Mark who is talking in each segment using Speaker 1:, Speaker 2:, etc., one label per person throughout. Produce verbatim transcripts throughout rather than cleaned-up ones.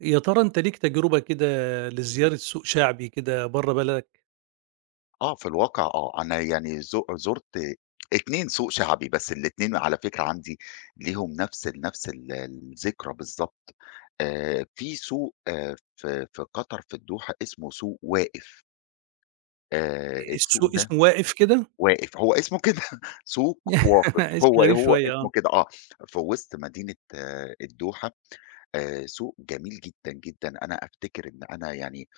Speaker 1: يا ترى أنت ليك تجربة كده لزيارة سوق شعبي كده برّه بلدك؟
Speaker 2: آه، في الواقع آه، أنا يعني ز زُرت اتنين سوق سوق شعبي، بس الاتنين على فكرة عندي ليهم نفس ال نفس ال الذكرى بالضبط. آآ في سوق آآ في في قطر، في الدوحة اسمه سوق واقف. آآ السوق
Speaker 1: السوق
Speaker 2: ده
Speaker 1: اسمه واقف كده؟
Speaker 2: واقف، هو اسمه كده. سوق واقف،
Speaker 1: اسم
Speaker 2: هو
Speaker 1: غريب
Speaker 2: هو
Speaker 1: شوية آه.
Speaker 2: اسمه كده، آه. في وسط مدينة آه الدوحة. آآ سوق جميل جدًا، جدًا. أنا أفتكر إن أنا يعني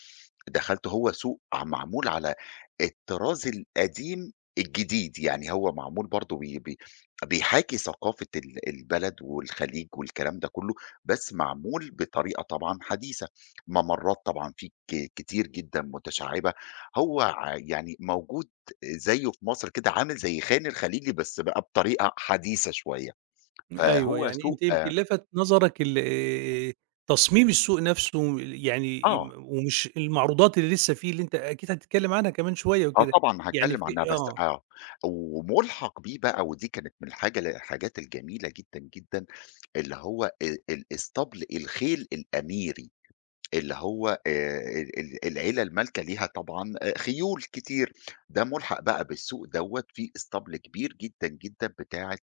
Speaker 2: دخلت، هو سوق ع معمول على الطراز القديم الجديد، يعني هو معمول برضه بي بي بيحاكي ثقافة ال البلد والخليج والكلام ده كلّه، بس معمول بطريقة طبعًا حديثة. ممرات طبعًا فيه ك كتير جدًا متشعّبة. هو ع يعني موجود زيه في مصر كده، عامل زي خان الخليلي بس بقى بطريقة حديثة شوية.
Speaker 1: أيوه،
Speaker 2: فهو
Speaker 1: يعني
Speaker 2: سوق
Speaker 1: أنت يمكن لفت نظرك ال آآ، تصميم السوق نفسه، يعني
Speaker 2: آه
Speaker 1: م ومش المعروضات اللي لسه فيه، اللي أنت أكيد هتتكلم عنها كمان شوية
Speaker 2: آه
Speaker 1: وكده.
Speaker 2: طبعًا
Speaker 1: يعني
Speaker 2: هاتكلّم
Speaker 1: في
Speaker 2: عنها بس
Speaker 1: آه،
Speaker 2: آه، ومُلحق بيه بقى، ودي كانت من الحاجة ال الحاجات الجميلة جدًا، جدًا، اللي هو آآ الإسطبل الخيل الأميري. اللي هو آآ ال ال العيلة المالكة ليها طبعًا آآ خيول كتير. ده مُلحق بقى بالسوق دوّة، في إسطبل كبير جدًا، جدًا، بتاعة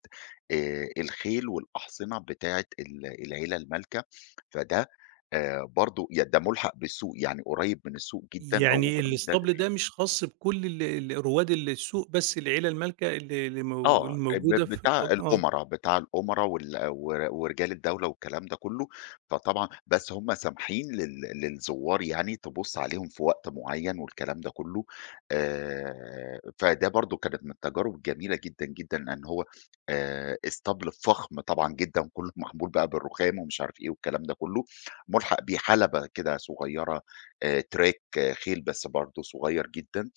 Speaker 2: آآ الخيل والأحصنة بتاعة ال العيلة المالكة. فده آآ برضه ي ده مُلحق بالسوق، يعني قريّب من السوق جدًا،
Speaker 1: يعني
Speaker 2: أو ده
Speaker 1: الإسطبل ده مش خاص بكل ال ال رواد السوق؟ بس العيلة المالكة اللي اللي مو
Speaker 2: آه، ب
Speaker 1: الموجودة في
Speaker 2: بتاع
Speaker 1: آه.
Speaker 2: الأُمَرا، بتاع الأُمَرا وال ور ورجال الدولة والكلام ده كلّه. فطبعًا بس هم سامحين لل للزوّار يعني تبُص عليهم في وقت معيّن والكلام ده كلّه. آآ، فده برضه كانت من التجارب الجميلة جدًا، جدًا، لإن هو آآ، اسطبل فخم طبعًا جدًا، كلّه معمول بقى بالرخام ومش عارف إيه والكلام ده كلّه. مُلحق بيه حلبة كده صغيّرة، آآ، تراك آه، خيل بس برضه صغيّر جدًا.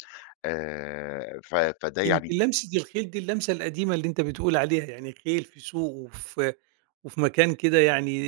Speaker 2: آآ، ف فده يعني
Speaker 1: يمكن لمسة الخيل دي اللمسة القديمة اللي أنت بتقول عليها، يعني خيل في سوق وفي وفي مكان كده، يعني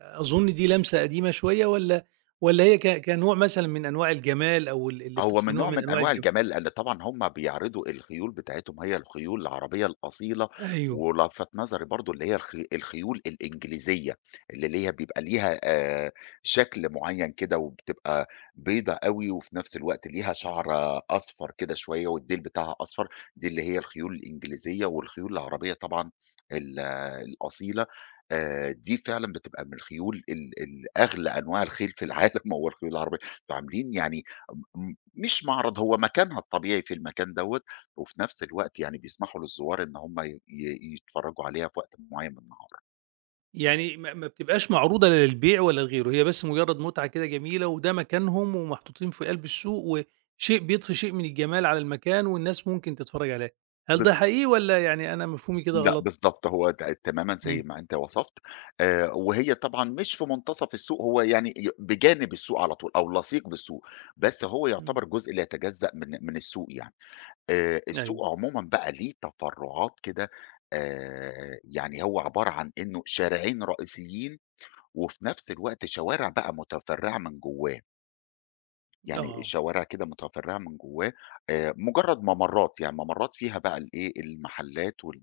Speaker 1: أظن دي لمسة قديمة شوية، والّا والّا هي ك كنوع مثلًا من أنواع الجمال، أو ال اللي
Speaker 2: هو
Speaker 1: بتضفي
Speaker 2: من
Speaker 1: نوع
Speaker 2: نوع
Speaker 1: من
Speaker 2: من
Speaker 1: أنواع
Speaker 2: أنواع
Speaker 1: الجم
Speaker 2: الجمال، لأن طبعًا هم بيعرضوا الخيول بتاعتهم، هي الخيول العربية الأصيلة.
Speaker 1: أيوه.
Speaker 2: ولفَت نظري برضه اللي هي الخي الخيول الإنجليزية، اللي اللي هي بيبقى ليها آآ شكل معيّن كده، وبتبقى بيضا أوي، وفي نفس الوقت ليها شعر أصفر كده شوية، والديل بتاعها أصفر. دي اللي هي الخيول الإنجليزية. والخيول العربية طبعًا ال الأصيلة، آآ دي فعلًا بتبقى من الخيول ال ال أغلى أنواع الخيل في العالم هو الخيول العربية. فعاملين يعني م مش معرض، هو مكانها الطبيعي في المكان دوّة. وفي نفس الوقت يعني بيسمحوا للزوار إن هم ي ي يتفرّجوا عليها في وقت معيّن من النهار.
Speaker 1: يعني ما ما بتبقاش معروضة لا للبيع ولا لغيره، هي بس مجرد متعة كده جميلة، وده مكانهم ومحطوطين في قلب السوق، وشيء بيضفي شيء من الجمال على المكان والناس ممكن تتفرج عليها. هل ده
Speaker 2: بالضبط.
Speaker 1: حقيقي، والّا يعني أنا مفهومي كده
Speaker 2: لأ،
Speaker 1: غلط؟
Speaker 2: بالضبط، هو ت تمامًا زي
Speaker 1: إمم.
Speaker 2: ما أنت وصفت. آآ وهي طبعًا مش في منتصف السوق، هو يعني ي بجانب السوق على طول، أو لصيق بالسوق، بس هو
Speaker 1: إمم.
Speaker 2: يعتبر جزء لا يتجزأ من من السوق يعني. آآ
Speaker 1: أيوه.
Speaker 2: السوق عمومًا بقى ليه تفرُّعات كده. آآ يعني هو عبارة عن إنه شارعين رئيسيين، وفي نفس الوقت شوارع بقى متفرّعة من جوّاه.
Speaker 1: آه.
Speaker 2: يعني
Speaker 1: آه.
Speaker 2: شوارع كده متفرّعة من جوّاه. آآ مجرّد ممرّات، يعني ممرّات فيها بقى الإيه، المحلات وال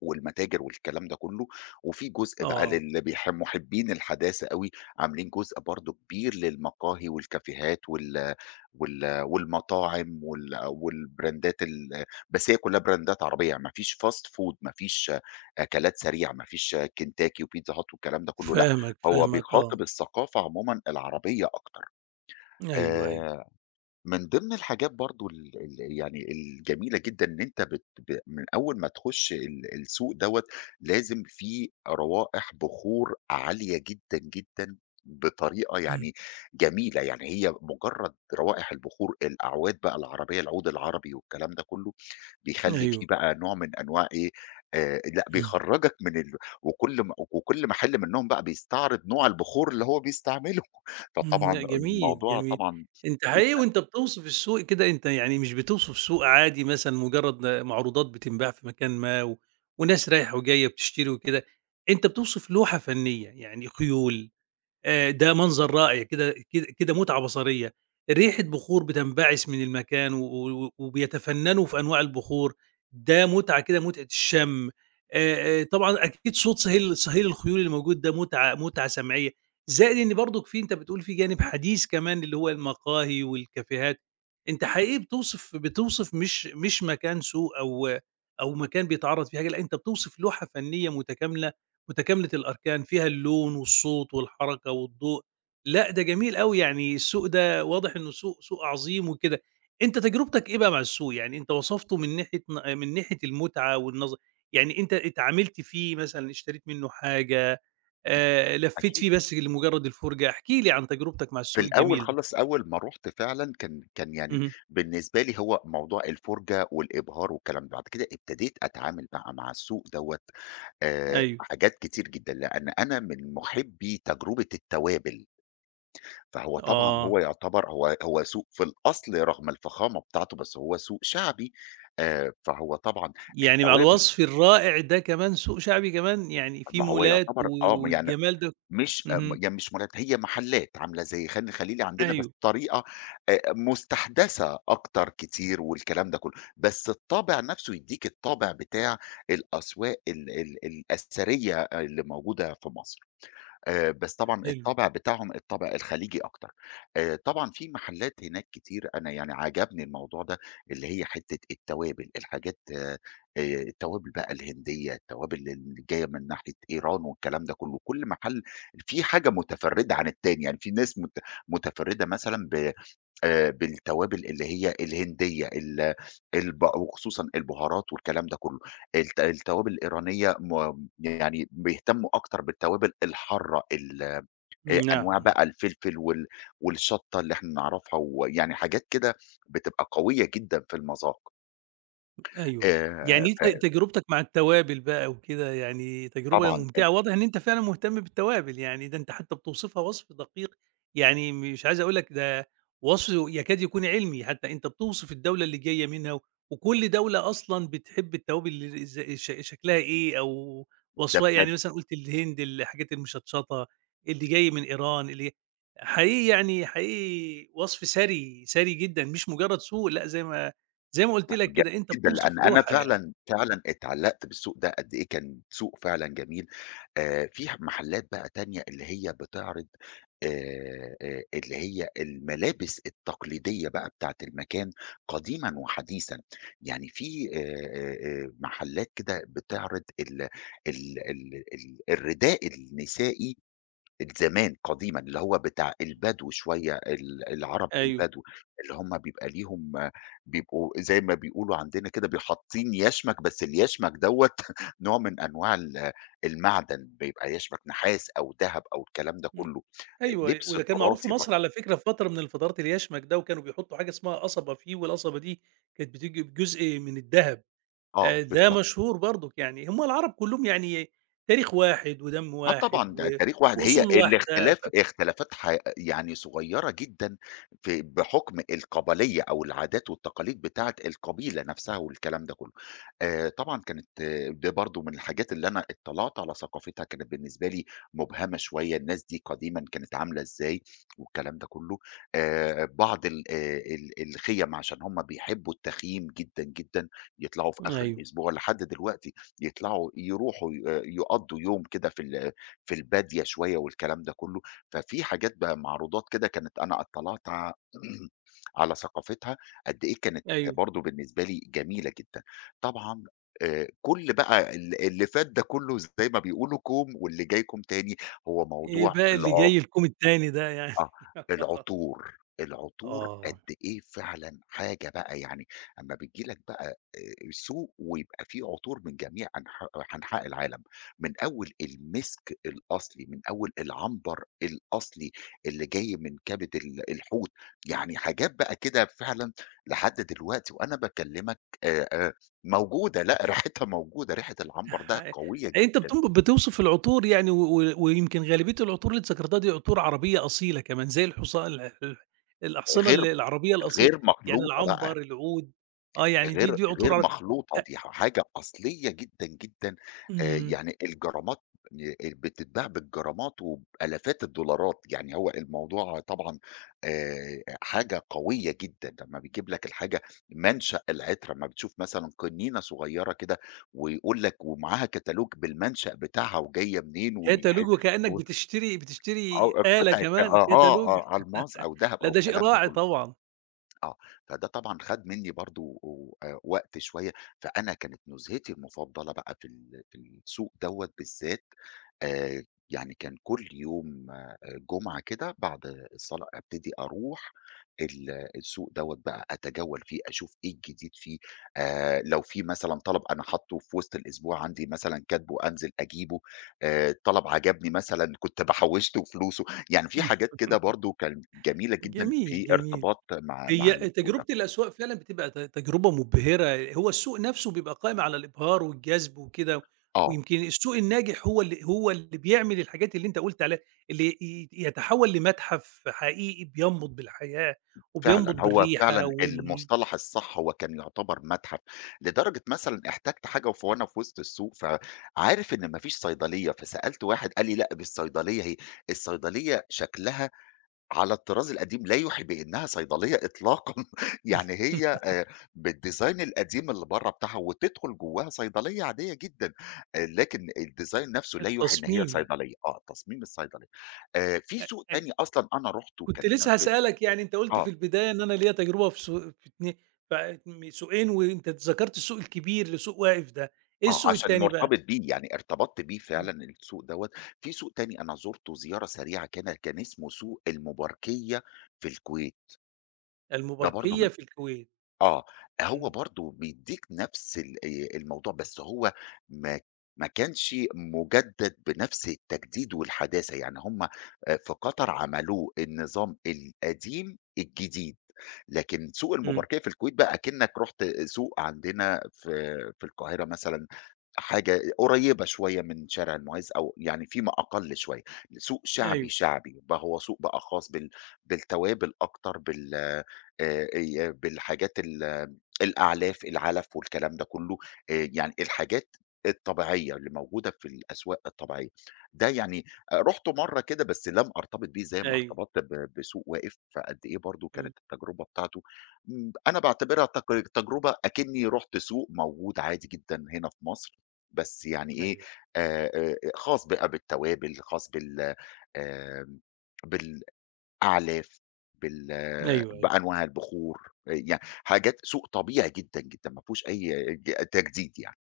Speaker 2: والمتاجر والكلام ده كُلّه. وفي جزء بقى
Speaker 1: آه.
Speaker 2: للي بيح مُحبّين الحداثة أوي. عاملين جزء برضه كبير للمقاهي والكافيهات وال وال والمطاعم وال والبراندات ال بس هي كُلّها براندات عربية، يعني ما فيش fast food، ما فيش أكلات سريعة، ما فيش كنتاكي وبيتزا هات والكلام ده كُلّه، لأ.
Speaker 1: فاهمك،
Speaker 2: هو
Speaker 1: فاهمك، آه.
Speaker 2: بيخاطب الثقافة عمومًا العربية أكتر.
Speaker 1: أيوه، أيوه.
Speaker 2: آآ من ضمن الحاجات برضه ال ال يعني الجميلة جدًا إن أنت بت ب من أول ما تخش ال السوق دوّة لازم في روائح بخور عالية جدًا، جدًا، بطريقة
Speaker 1: إمم.
Speaker 2: يعني جميلة. يعني هي مجرّد روائح البخور، الأعواد بقى العربية، العود العربي والكلام ده كلّه، بيخلّي في
Speaker 1: أيوه.
Speaker 2: بقى نوع من أنواع إيه، آآ لأ
Speaker 1: إمم.
Speaker 2: بيخرّجك من ال وكل م وكل محل منّهم بقى بيستعرض نوع البخور اللي هو بيستعمله،
Speaker 1: إمم.
Speaker 2: فطبعًا
Speaker 1: لأ جميل،
Speaker 2: الموضوع
Speaker 1: جميل.
Speaker 2: طبعًا
Speaker 1: أنت حقيقي وأنت بتوصف السوق كده، أنت يعني مش بتوصف سوق عادي مثلًا مجرد معروضات بتنباع في مكان ما، و وناس رايحة وجاية بتشتري وكده. أنت بتوصف لوحة فنية، يعني خيول، آآ ده منظر رائع كده كده كده، متعة بصرية، ريحة بخور بتنبعث من المكان، و و وبيتفنّنوا في أنواع البخور. ده متعة كده، متعة الشم. آآ آآ طبعًا أكيد صوت صهيل صهيل الخيول اللي موجود، ده متعة متعة سمعية. زائد إن برضك في، أنت بتقول في جانب حديث كمان، اللي هو المقاهي والكافيهات. أنت حقيقي بتوصف بتوصف، مش مش مكان سوق، أو أو مكان بيتعرّض فيه حاجة، لأ أنت بتوصف لوحة فنية متكاملة، متكاملة الأركان، فيها اللون والصوت والحركة والضوء. لأ ده جميل أوي، يعني السوق ده واضح إنه سوق سوق عظيم وكده. أنت تجربتك إيه بقى مع السوق؟ يعني أنت وصفته من ناحية ن من ناحية المتعة والنظر، يعني أنت اتعاملت فيه مثلًا، اشتريت منه حاجة، آآ لفّيت
Speaker 2: أكيد.
Speaker 1: فيه بس لمجرد الفرجة؟ احكِ لي عن تجربتك مع
Speaker 2: في
Speaker 1: السوق
Speaker 2: الأول
Speaker 1: الجميل ده.
Speaker 2: خالص، أول ما رُحت فعلًا، كان كان يعني
Speaker 1: اهم.
Speaker 2: بالنسبة لي هو موضوع الفُرجة والإبهار والكلام ده. بعد كده ابتديت أتعامل بقى مع السوق دوّة آآ
Speaker 1: أيوه.
Speaker 2: حاجات كتير جدًا، لأن أنا من مُحبّي تجربة التوابل. فهو طبعًا
Speaker 1: آه.
Speaker 2: هو يعتبر هو هو سوق في الأصل رغم الفخامة بتاعته، بس هو سوق شعبي. آآ فهو طبعًا
Speaker 1: يعني مع
Speaker 2: التوابل،
Speaker 1: الوصف الرائع ده كمان سوق شعبي كمان، يعني فيه
Speaker 2: ما هو
Speaker 1: مولات
Speaker 2: يعتبر
Speaker 1: و
Speaker 2: آه، ما يعني
Speaker 1: والجمال ده.
Speaker 2: مش آآ م
Speaker 1: اهم.
Speaker 2: يعني مش مولات، هي محلات عاملة زي خان الخليلي عندنا بس
Speaker 1: أيوه.
Speaker 2: بطريقة آآ مستحدثة أكتر كتير والكلام ده كله، بس الطابع نفسه يدّيك الطابع بتاع الأسواق ال ال الأثرية اللي موجودة في مصر. آآ، بس طبعًا
Speaker 1: حلو.
Speaker 2: الطَبع بتاعهم الطَبع الخليجي أكتر. آآ، طبعًا في محلات هناك كتير، أنا يعني عجبني الموضوع ده، اللي هي حتّة التوابل، الحاجات آآ، التوابل بقى الهندية، التوابل اللي جاية من ناحية إيران والكلام ده كلّه. كل محل فيه حاجة متفرّدة عن التاني، يعني في ناس مت متفرّدة مثلًا ب آآ بالتوابل اللي هي الهندية ال الب وخصوصًا البهارات والكلام ده كله. الت التوابل الإيرانية م يعني بيهتموا أكتر بالتوابل الحارة ال آآ
Speaker 1: نعم،
Speaker 2: أنواع
Speaker 1: نعم.
Speaker 2: بقى الفلفل وال والشطة اللي إحنا نعرفها، ويعني حاجات كده بتبقى قوية جدًا في المذاق.
Speaker 1: أيوه. يعني
Speaker 2: آآ
Speaker 1: أنت تجربتك مع التوابل بقى وكده يعني تجربة
Speaker 2: فطبعًا ال
Speaker 1: ممتعة، واضح إن أنت فعلًا مهتم بالتوابل، يعني ده أنت حتى بتوصفها وصف دقيق، يعني مش عايز أقول لك ده وصف يكاد يكون علمي، حتى أنت بتوصف الدولة اللي جاية منها، و- وكل دولة أصلًا بتحب التوابل ال إز ش شكلها إيه، أو
Speaker 2: ده
Speaker 1: وصفها إيه. يعني مثلًا قُلت الهند الحاجات المشطشطة، اللي جاي من إيران، اللي حقيقي يعني حقيقي وصف ثري، ثري جدًا، مش مجرد سوق لأ. زي ما زي ما قُلت
Speaker 2: لأ،
Speaker 1: لك
Speaker 2: جميل
Speaker 1: كده، أنت
Speaker 2: جدًا، لأن
Speaker 1: بتوصف
Speaker 2: أنا
Speaker 1: لوحة يعني.
Speaker 2: فعلًا، فعلًا اتعلّقت بالسوق ده قد إيه كان سوق فعلًا جميل. آآ في ح محلات بقى تانية اللي هي بتعرض آآ آآ اللي هي الملابس التقليدية بقى بتاعة المكان قديمًا وحديثًا. يعني في آآ آآ آآ محلات كده بتعرض ال ال ال ال الرداء النسائي زمان قديمًا، اللي هو بتاع البدو شوية، ال العرب
Speaker 1: أيوه.
Speaker 2: البدو. اللي هم بيبقى ليهم آه، بيبقوا زي ما بيقولوا عندنا كده بي حاطين يشمك، بس اليشمك دوّة نوع من أنواع ال المعدن، بيبقى يشمك نحاس أو دهب أو الكلام ده
Speaker 1: إمم.
Speaker 2: كله،
Speaker 1: أيوه، أيوه.
Speaker 2: لبس
Speaker 1: وده كان معروف في
Speaker 2: تراثي برضه.
Speaker 1: مصر على فكرة، في فترة من الفترات، اليشمَك ده، وكانوا بيحطّوا حاجة اسمها قصبة فيه، والقصبة دي كانت بتيجي بجزء من الدهب.
Speaker 2: آه
Speaker 1: آآ ده
Speaker 2: بالضبط.
Speaker 1: مشهور برضُك يعني. هم العرب كُلّهم، يعني تاريخ واحد، ودم
Speaker 2: آه
Speaker 1: واحد،
Speaker 2: طبعًا،
Speaker 1: و
Speaker 2: ده تاريخ واحد، هي
Speaker 1: وأصول واحدة.
Speaker 2: الاختلاف اختلافات ح يعني صغيّرة جدًا، في بحُكم القبلية أو العادات والتقاليد بتاعة القبيلة نفسها والكلام ده كُلّه. آآ طبعًا كانت آه، ده برضه من الحاجات اللي أنا اطّلعت على ثقافتها، كانت بالنسبة لي مُبهمة شوية، الناس دي قديمًا كانت عاملة إزاي والكلام ده كُلّه. آآ بعض ال آآ ال الخِيَم عشان هم بيحبّوا التخييم جدًا، جدًا، يطلعوا في آخر
Speaker 1: أيوه،
Speaker 2: الأسبوع لحد دلوقتي، يطلعوا يروحوا ي آه، يقضّوا يوم كده في ال في البادية شوية والكلام ده كله. ففي حاجات بقى معروضات كده، كانت أنا اطلعت ع على ثقافتها قد إيه كانت
Speaker 1: أيوه.
Speaker 2: برضه بالنسبة لي جميلة جدًا. طبعًا آآ كل بقى ال اللي فات ده كله زي ما بيقولوا كوم، واللي جاي كوم تاني، هو
Speaker 1: إيه
Speaker 2: موضوع
Speaker 1: بقى اللي
Speaker 2: العُرف.
Speaker 1: جاي لكم التاني ده يعني؟
Speaker 2: آه، العطور، العطور قد
Speaker 1: آه.
Speaker 2: إيه فعلًا حاجة بقى يعني، أمّا بتيجي لك بقى آآ سوق ويبقى فيه عطور من جميع أنحا أنحاء العالم، من أول المِسك الأصلي، من أول العنبر الأصلي اللي جاي من كبد ال الحوت، يعني حاجات بقى كده فعلًا لحد دلوقتي وأنا باكلمك آآ آآ موجودة، لأ ريحتها موجودة، ريحة العنبر ده
Speaker 1: ح
Speaker 2: قوية
Speaker 1: أنت
Speaker 2: جدًا
Speaker 1: بتن بتوصف العطور يعني، و و ويمكن غالبية العطور اللي أنت ذكرتها دي عطور عربية أصيلة كمان، زي الحصا ال ال الأحصنة
Speaker 2: غير
Speaker 1: ال العربية الأصيلة،
Speaker 2: غير
Speaker 1: يعني
Speaker 2: مخلوطة بقى.
Speaker 1: العنبر، العود. آه يعني دي
Speaker 2: غير
Speaker 1: دي عطور
Speaker 2: غير
Speaker 1: عر أ
Speaker 2: مخلوطة، دي حاجة أصلية جدًا، جدًا. آآ
Speaker 1: إمم،
Speaker 2: يعني الجرامات، ي بتتباع بالجرامات وبآلافات الدولارات، يعني هو الموضوع طبعًا آآ حاجة قوية جدًا، لمّا بيجيب لك الحاجة منشأ العطر، أمّا بتشوف مثلًا قنينة صغيرة كده ويقول لك ومعاها كتالوج بالمنشأ بتاعها وجاية منين والح
Speaker 1: كتالوج، وكأنك
Speaker 2: و
Speaker 1: بتشتري
Speaker 2: أو
Speaker 1: بتشتري آلة،
Speaker 2: قطعة
Speaker 1: كمان
Speaker 2: آه، آه،
Speaker 1: كتالوج.
Speaker 2: آه، ألماس أو دهب
Speaker 1: لا
Speaker 2: أو
Speaker 1: ده شيء
Speaker 2: الكلام ده
Speaker 1: راعي
Speaker 2: كله.
Speaker 1: طبعًا.
Speaker 2: آه، فده طبعًا خَد منّي برضه، و آآ وقت شوية. فأنا كانت نزهتي المفضلة بقى في ال في السوق دوّة بالذات. آآ يعني كان كل يوم آآ جمعة كده بعد الصلاة أبتدي أروح ال السوق دوّة بقى أتجول فيه، أشوف إيه الجديد فيه. آآ لو في مثلًا طَلَب أنا حاطّه في وسط الأسبوع عندي مثلًا كاتبه، أنزل أجيبه. آآ طَلَب عجبني مثلًا كنت بحوّشت وفلوسه، يعني في حاجات كده برضه كانت جميلة جدًا
Speaker 1: جميل،
Speaker 2: في
Speaker 1: جميل.
Speaker 2: ارتباط مع مع
Speaker 1: هي
Speaker 2: السوق ده.
Speaker 1: تجربة الأسواق فعلًا بتبقى ت تجربة مُبهرة، هو السوق نفسه بيبقى قائم على الإبهار والجذب وكده،
Speaker 2: آه،
Speaker 1: ويمكن السوق الناجح هو اللي هو اللي بيعمل الحاجات اللي أنت قُلت عليها، اللي ي يتحول لمتحف حقيقي بينبُض بالحياة،
Speaker 2: فعلًا،
Speaker 1: وبينبُض
Speaker 2: هو
Speaker 1: بالريحة
Speaker 2: فعلًا
Speaker 1: وال
Speaker 2: المصطلح الصح هو كان يعتبر متحف، لدرجة مثلًا احتجت حاجة، وف وأنا في وسط السوق، فعارف إن ما فيش صيدلية، فسألت واحد قال لي: "لأ، دي الصيدلية أهي." الصيدلية شكلها على الطراز القديم لا يُوحي بأنها صيدلية إطلاقًا، يعني هي آآ بالdesign القديم اللي برّه بتاعها، وتدخل جواها صيدلية عادية جدًا. آآ لكن الdesign نفسه لا يُوحي إن هي
Speaker 1: التصميم يعني.
Speaker 2: صيدلية، آه تصميم الصيدلية. آآ في
Speaker 1: أ
Speaker 2: سوق
Speaker 1: أيوه،
Speaker 2: تاني أصلًا أنا رُحته
Speaker 1: كنت
Speaker 2: كان
Speaker 1: لسه
Speaker 2: في ال
Speaker 1: هاسألك، يعني أنت قُلت
Speaker 2: آه،
Speaker 1: في البداية إن أنا ليّا تجربة في سو في اتني ف م سوقين، وأنت ذكرت السوق الكبير، اللي سوق واقف ده، إيه
Speaker 2: آه
Speaker 1: السوق
Speaker 2: عشان
Speaker 1: التاني بقى؟
Speaker 2: مرتبط بيه، يعني ارتبطت بيه فعلًا
Speaker 1: إمم.
Speaker 2: السوق دوّة. في سوق تاني أنا زُرته زيارة سريعة، كان كان اسمه سوق المباركية في الكويت. ده برضه
Speaker 1: المباركية
Speaker 2: من
Speaker 1: في الكويت.
Speaker 2: آه، هو
Speaker 1: إمم.
Speaker 2: برضه بيدّيك نفس ال آآ الموضوع، بس هو ما ما كانش مُجدد بنفس التجديد والحداثة، يعني هم آآ في قطر عملوه النظام القديم الجديد، لكن سوق
Speaker 1: إمم.
Speaker 2: المباركية في الكويت بقى أكنّك رُحت سوق عندنا في في القاهرة مثلًا، حاجة قريّبة شوية من شارع المُعز، أو يعني فيما أقل شوية. سوق شعبي،
Speaker 1: أيوه،
Speaker 2: شعبي، بقى هو سوق بقى خاص بال بالتوابل أكتر، بال آآ ي بالحاجات ال الأعلاف، العَلَف والكلام ده كُلّه. آآ يعني الحاجات الطبيعية اللي موجودة في الأسواق الطبيعية. ده يعني آآ رُحت مرّة كده بس لم أرتبط بيه زي ما
Speaker 1: أيوه.
Speaker 2: ارتبطت ب بسوق واقف. فقد إيه برضه
Speaker 1: إمم.
Speaker 2: كانت التجربة بتاعته امم أنا باعتبرها تق تجربة أكنّي رُحت سوق موجود عادي جدًا هنا في مصر، بس يعني إيه،
Speaker 1: أيوه،
Speaker 2: آآ آآ خاص بقى بالتوابل، خاص بال آمم بال أعلاف، بال
Speaker 1: أيوه، أيوه.
Speaker 2: بأنواع البخور. آآ يعني حاجات سوق طبيعي جدًا، جدًا، ما فيهوش أي ج تجديد يعني.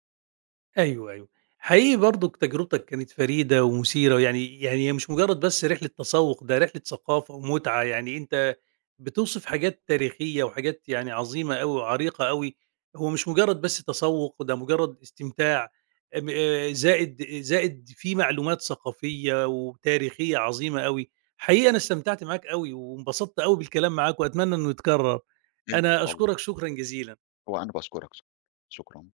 Speaker 1: أيوه، أيوه. حقيقي برضُك تجربتك كانت فريدة ومثيرة، يعني يعني هي مش مجرّد بس رحلة تسوّق، ده رحلة ثقافة ومتعة، يعني أنت بتوصف حاجات تاريخية، وحاجات يعني عظيمة أوي، وعريقة أوي. هو مش مجرّد بس تسوّق، ده مجرّد استمتاع، م آآ زائد زائد في معلومات ثقافية وتاريخية عظيمة أوي. حقيقي أنا استمتعت معاك أوي، وانبسطت أوي بالكلام معاك، وأتمنى إنه يتكرّر.
Speaker 2: إن
Speaker 1: أنا
Speaker 2: شاء الله.
Speaker 1: أشكرك شكرًا جزيلًا.
Speaker 2: وأنا باشكرك. شكرًا.